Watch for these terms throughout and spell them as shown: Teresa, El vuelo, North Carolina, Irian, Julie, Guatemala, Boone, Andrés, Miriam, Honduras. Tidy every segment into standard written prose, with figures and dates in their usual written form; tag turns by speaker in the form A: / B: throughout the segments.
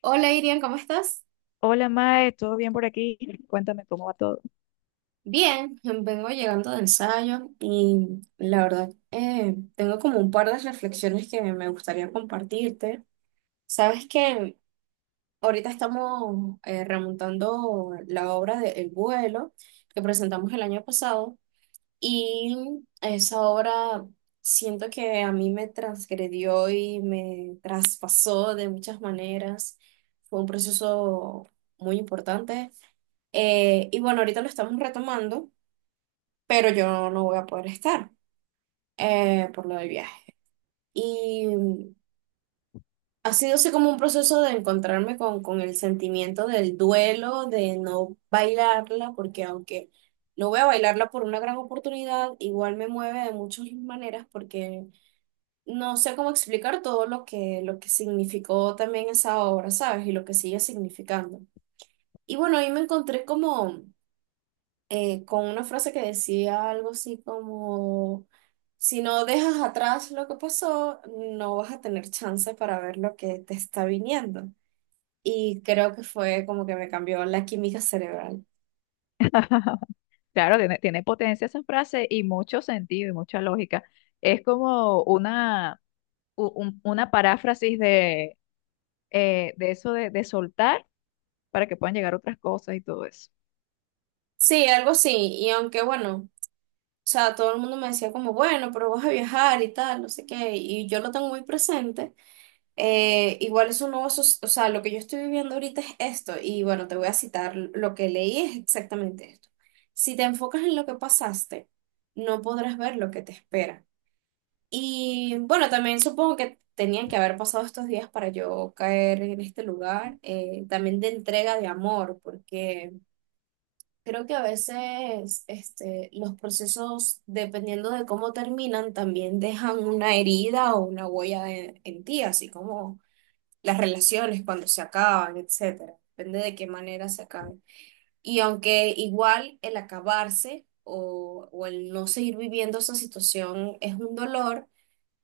A: Hola Irian, ¿cómo estás?
B: Hola Mae, ¿todo bien por aquí? Cuéntame cómo va todo.
A: Bien, vengo llegando de ensayo y la verdad tengo como un par de reflexiones que me gustaría compartirte. Sabes que ahorita estamos remontando la obra de El vuelo que presentamos el año pasado, y esa obra siento que a mí me transgredió y me traspasó de muchas maneras. Fue un proceso muy importante. Y bueno, ahorita lo estamos retomando, pero yo no voy a poder estar por lo del viaje. Y mm, ha sido así como un proceso de encontrarme con el sentimiento del duelo, de no bailarla, porque aunque no voy a bailarla por una gran oportunidad, igual me mueve de muchas maneras, porque no sé cómo explicar todo lo que significó también esa obra, ¿sabes? Y lo que sigue significando. Y bueno, ahí me encontré como con una frase que decía algo así como, si no dejas atrás lo que pasó, no vas a tener chance para ver lo que te está viniendo. Y creo que fue como que me cambió la química cerebral.
B: Claro, tiene potencia esa frase y mucho sentido y mucha lógica. Es como una, una paráfrasis de eso de soltar para que puedan llegar otras cosas y todo eso.
A: Sí, algo así. Y aunque bueno, o sea, todo el mundo me decía como, bueno, pero vas a viajar y tal, no sé qué. Y yo lo tengo muy presente. Igual es un nuevo, o sea, lo que yo estoy viviendo ahorita es esto, y bueno, te voy a citar, lo que leí es exactamente esto. Si te enfocas en lo que pasaste, no podrás ver lo que te espera. Y bueno, también supongo que tenían que haber pasado estos días para yo caer en este lugar, también de entrega de amor, porque creo que a veces este, los procesos, dependiendo de cómo terminan, también dejan una herida o una huella en ti, así como las relaciones cuando se acaban, etcétera. Depende de qué manera se acaben. Y aunque igual el acabarse o el no seguir viviendo esa situación es un dolor,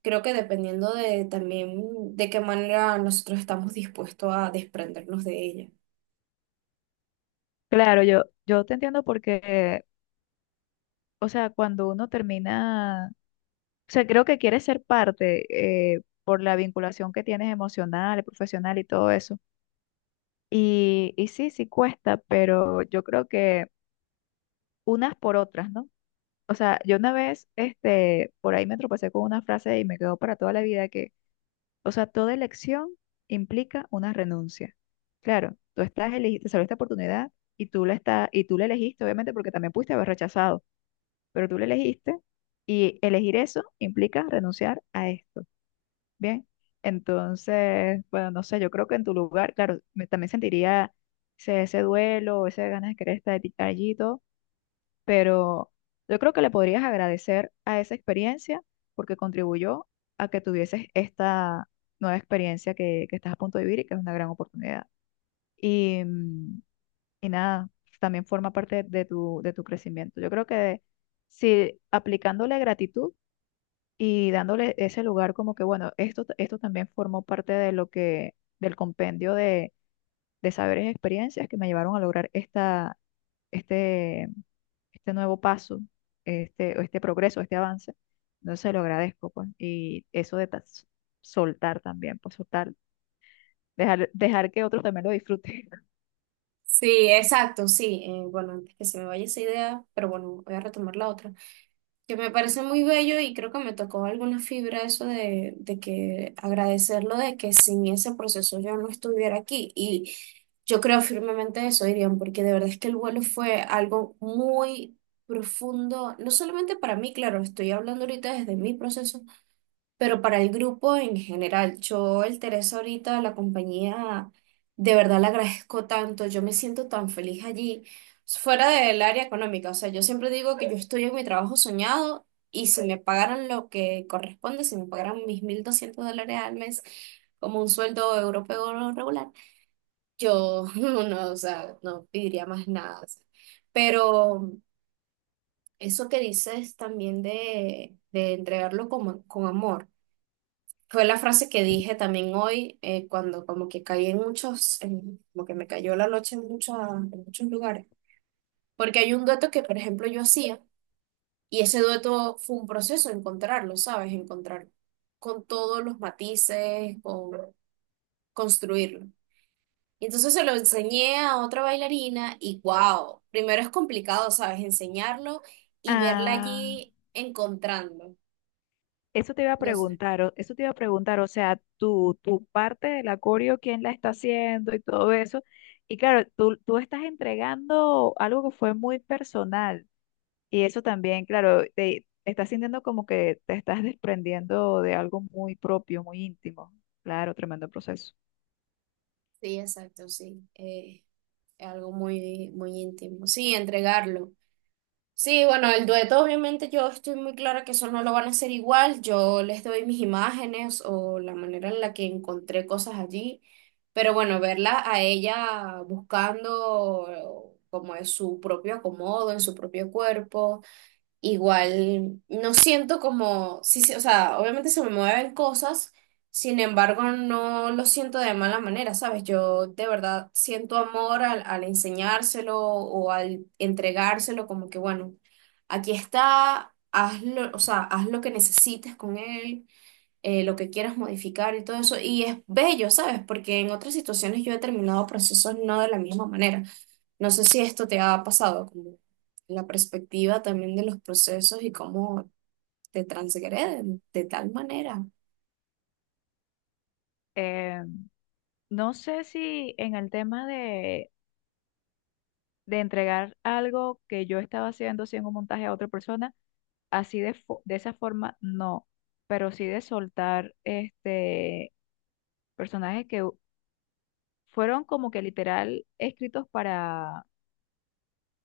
A: creo que dependiendo de también de qué manera nosotros estamos dispuestos a desprendernos de ella.
B: Claro, yo te entiendo porque, o sea, cuando uno termina, o sea, creo que quieres ser parte por la vinculación que tienes emocional, profesional y todo eso. Y sí, sí cuesta, pero yo creo que unas por otras, ¿no? O sea, yo una vez, este, por ahí me tropecé con una frase y me quedó para toda la vida que, o sea, toda elección implica una renuncia. Claro, te salió esta oportunidad y y tú la elegiste, obviamente, porque también pudiste haber rechazado, pero tú la elegiste y elegir eso implica renunciar a esto. Bien, entonces, bueno, no sé, yo creo que en tu lugar, claro, también sentiría ese, ese duelo, ese ganas de querer estar allí pero yo creo que le podrías agradecer a esa experiencia porque contribuyó a que tuvieses esta nueva experiencia que estás a punto de vivir y que es una gran oportunidad. Y, mm, y nada, también forma parte de tu crecimiento. Yo creo que si aplicándole gratitud y dándole ese lugar como que, bueno, esto también formó parte de lo que, del compendio de saberes y experiencias que me llevaron a lograr esta, este este nuevo paso, este, o este progreso, este avance. No se lo agradezco, pues. Y eso de soltar también, pues soltar, dejar, dejar que otros también lo disfruten.
A: Sí, exacto, sí. Bueno, antes que se me vaya esa idea, pero bueno, voy a retomar la otra, que me parece muy bello, y creo que me tocó alguna fibra eso de que agradecerlo, de que sin ese proceso yo no estuviera aquí. Y yo creo firmemente eso, Irian, porque de verdad es que El vuelo fue algo muy profundo, no solamente para mí, claro, estoy hablando ahorita desde mi proceso, pero para el grupo en general. Yo el Teresa ahorita, la compañía, de verdad la agradezco tanto, yo me siento tan feliz allí, fuera del área económica. O sea, yo siempre digo que yo estoy en mi trabajo soñado, y si me pagaran lo que corresponde, si me pagaran mis $1.200 al mes como un sueldo europeo regular, yo no, o sea, no pediría más nada. O sea. Pero eso que dices también de entregarlo con amor. Fue la frase que dije también hoy, cuando como que caí en muchos, como que me cayó la noche en, en muchos lugares. Porque hay un dueto que, por ejemplo, yo hacía, y ese dueto fue un proceso encontrarlo, ¿sabes? Encontrar con todos los matices, con construirlo. Y entonces se lo enseñé a otra bailarina, y wow, primero es complicado, ¿sabes? Enseñarlo y verla
B: Ah,
A: allí encontrando.
B: eso te iba a
A: No sé.
B: preguntar, eso te iba a preguntar, o sea, tú, tu parte del acorio, quién la está haciendo y todo eso. Y claro, tú estás entregando algo que fue muy personal. Y eso también, claro, te estás sintiendo como que te estás desprendiendo de algo muy propio, muy íntimo. Claro, tremendo proceso.
A: Sí, exacto, sí. Es algo muy, muy íntimo. Sí, entregarlo. Sí, bueno, el dueto obviamente yo estoy muy clara que eso no lo van a hacer igual. Yo les doy mis imágenes o la manera en la que encontré cosas allí. Pero bueno, verla a ella buscando como es su propio acomodo, en su propio cuerpo. Igual no siento como, sí, sí, o sea, obviamente se me mueven cosas, sin embargo no lo siento de mala manera, ¿sabes? Yo de verdad siento amor al enseñárselo o al entregárselo, como que bueno, aquí está, hazlo, o sea, haz lo que necesites con él, lo que quieras modificar y todo eso. Y es bello, ¿sabes? Porque en otras situaciones yo he terminado procesos no de la misma manera. No sé si esto te ha pasado, como la perspectiva también de los procesos y cómo te transgreden de tal manera.
B: Eh, no sé si en el tema de entregar algo que yo estaba haciendo, sin un montaje a otra persona, así de, de esa forma, no, pero sí de soltar este personajes que fueron como que literal escritos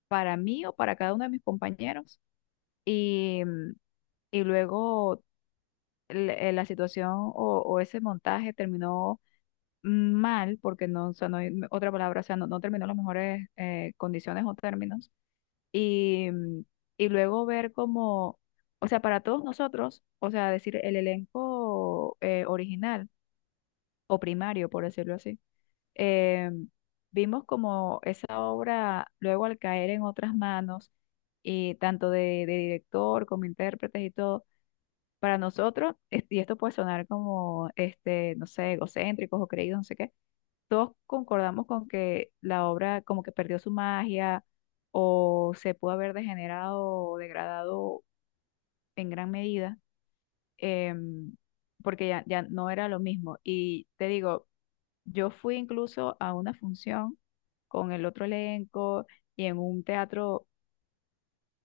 B: para mí o para cada uno de mis compañeros. Y, mm, y luego la situación o ese montaje terminó mal, porque no, o sea, no hay no, otra palabra, o sea, no, no terminó en las mejores condiciones o términos. Y, mm, y luego ver como, o sea, para todos nosotros, o sea, decir el elenco original o primario, por decirlo así, eh, vimos como esa obra luego al caer en otras manos, y tanto de director como intérpretes y todo para nosotros, y esto puede sonar como, este, no sé, egocéntricos o creídos, no sé qué, todos concordamos con que la obra como que perdió su magia o se pudo haber degenerado o degradado en gran medida, em, porque ya, ya no era lo mismo. Y te digo, yo fui incluso a una función con el otro elenco y en un teatro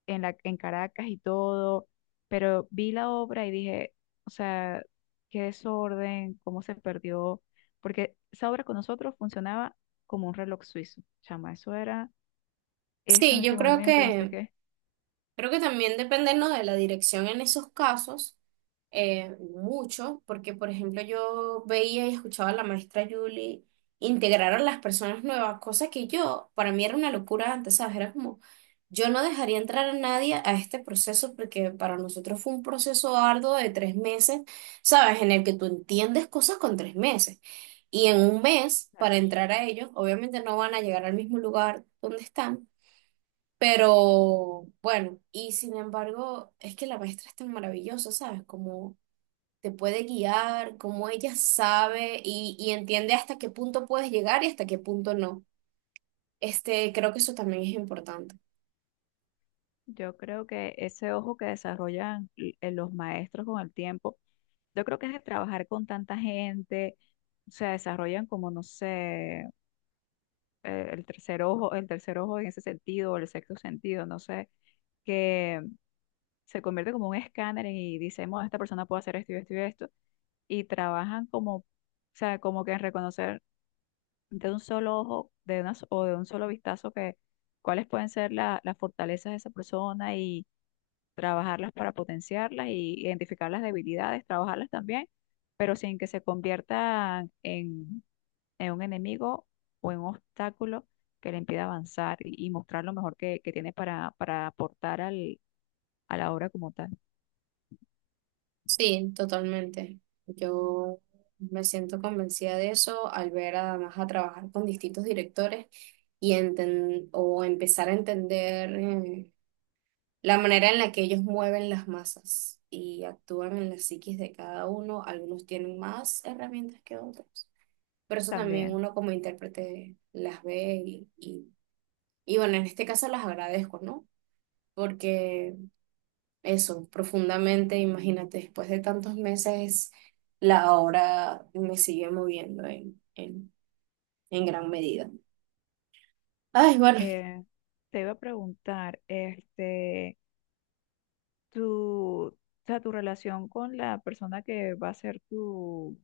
B: en la, en Caracas y todo, pero vi la obra y dije, o sea, qué desorden, cómo se perdió, porque esa obra con nosotros funcionaba como un reloj suizo, chama, eso era esto en
A: Sí, yo
B: este
A: creo
B: momento, no sé
A: que
B: qué.
A: creo que también dependernos de la dirección en esos casos, mucho, porque por ejemplo yo veía y escuchaba a la maestra Julie integrar a las personas nuevas, cosa que yo, para mí era una locura antes, ¿sabes? Era como, yo no dejaría entrar a nadie a este proceso porque para nosotros fue un proceso arduo de 3 meses, ¿sabes? En el que tú entiendes cosas con 3 meses. Y en 1 mes,
B: O
A: para entrar a ellos, obviamente no van a llegar al mismo lugar donde están, pero bueno. Y sin embargo, es que la maestra es tan maravillosa, ¿sabes? Como te puede guiar, como ella sabe y entiende hasta qué punto puedes llegar y hasta qué punto no. Este, creo que eso también es importante.
B: yo creo que ese ojo que desarrollan los maestros con el tiempo, yo creo que es de trabajar con tanta gente, se desarrollan como, no sé, el tercer ojo en ese sentido, o el sexto sentido, no sé, que se convierte como un escáner y dicen, bueno, esta persona puede hacer esto y esto y esto, y trabajan como, o sea, como que en reconocer de un solo ojo, de una, o de un solo vistazo que cuáles pueden ser las fortalezas de esa persona y trabajarlas para potenciarlas y identificar las debilidades, trabajarlas también, pero sin que se conviertan en un enemigo o en un obstáculo que le impida avanzar y mostrar lo mejor que tiene para aportar al, a la obra como tal.
A: Sí, totalmente. Yo me siento convencida de eso al ver además a trabajar con distintos directores y o empezar a entender la manera en la que ellos mueven las masas y actúan en las psiquis de cada uno. Algunos tienen más herramientas que otros, pero eso también
B: También.
A: uno como intérprete las ve y bueno, en este caso las agradezco, ¿no? Porque eso, profundamente, imagínate, después de tantos meses, la obra me sigue moviendo en gran medida. Ay, bueno,
B: Eh, te iba a preguntar, este, tu, o sea, tu relación con la persona que va a ser tu,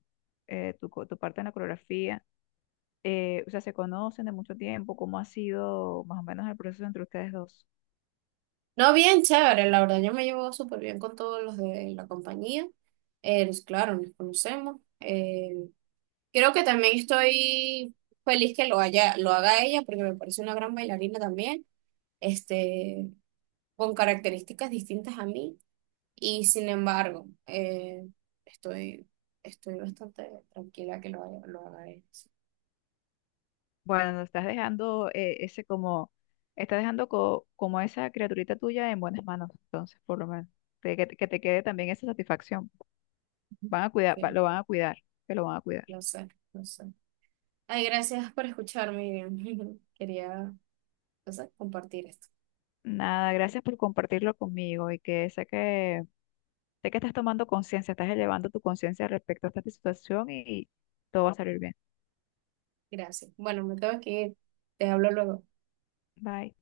B: tu, tu parte en la coreografía, o sea, ¿se conocen de mucho tiempo? ¿Cómo ha sido más o menos el proceso entre ustedes dos?
A: no, bien chévere, la verdad, yo me llevo súper bien con todos los de la compañía. Claro, nos conocemos. Creo que también estoy feliz que lo lo haga ella, porque me parece una gran bailarina también, este, con características distintas a mí. Y sin embargo, estoy, estoy bastante tranquila que lo lo haga ella. Sí.
B: Bueno, nos estás dejando ese como, estás dejando como esa criaturita tuya en buenas manos, entonces, por lo menos, de que te quede también esa satisfacción. Van a cuidar,
A: Ok,
B: lo van a cuidar, que lo van a cuidar.
A: lo sé, lo sé. Ay, gracias por escucharme, Miriam. Quería, no sé, compartir esto.
B: Nada, gracias por compartirlo conmigo y que sé que, sé que estás tomando conciencia, estás elevando tu conciencia respecto a esta situación y todo va a salir bien.
A: Gracias. Bueno, me tengo que ir. Te hablo luego.
B: Bye.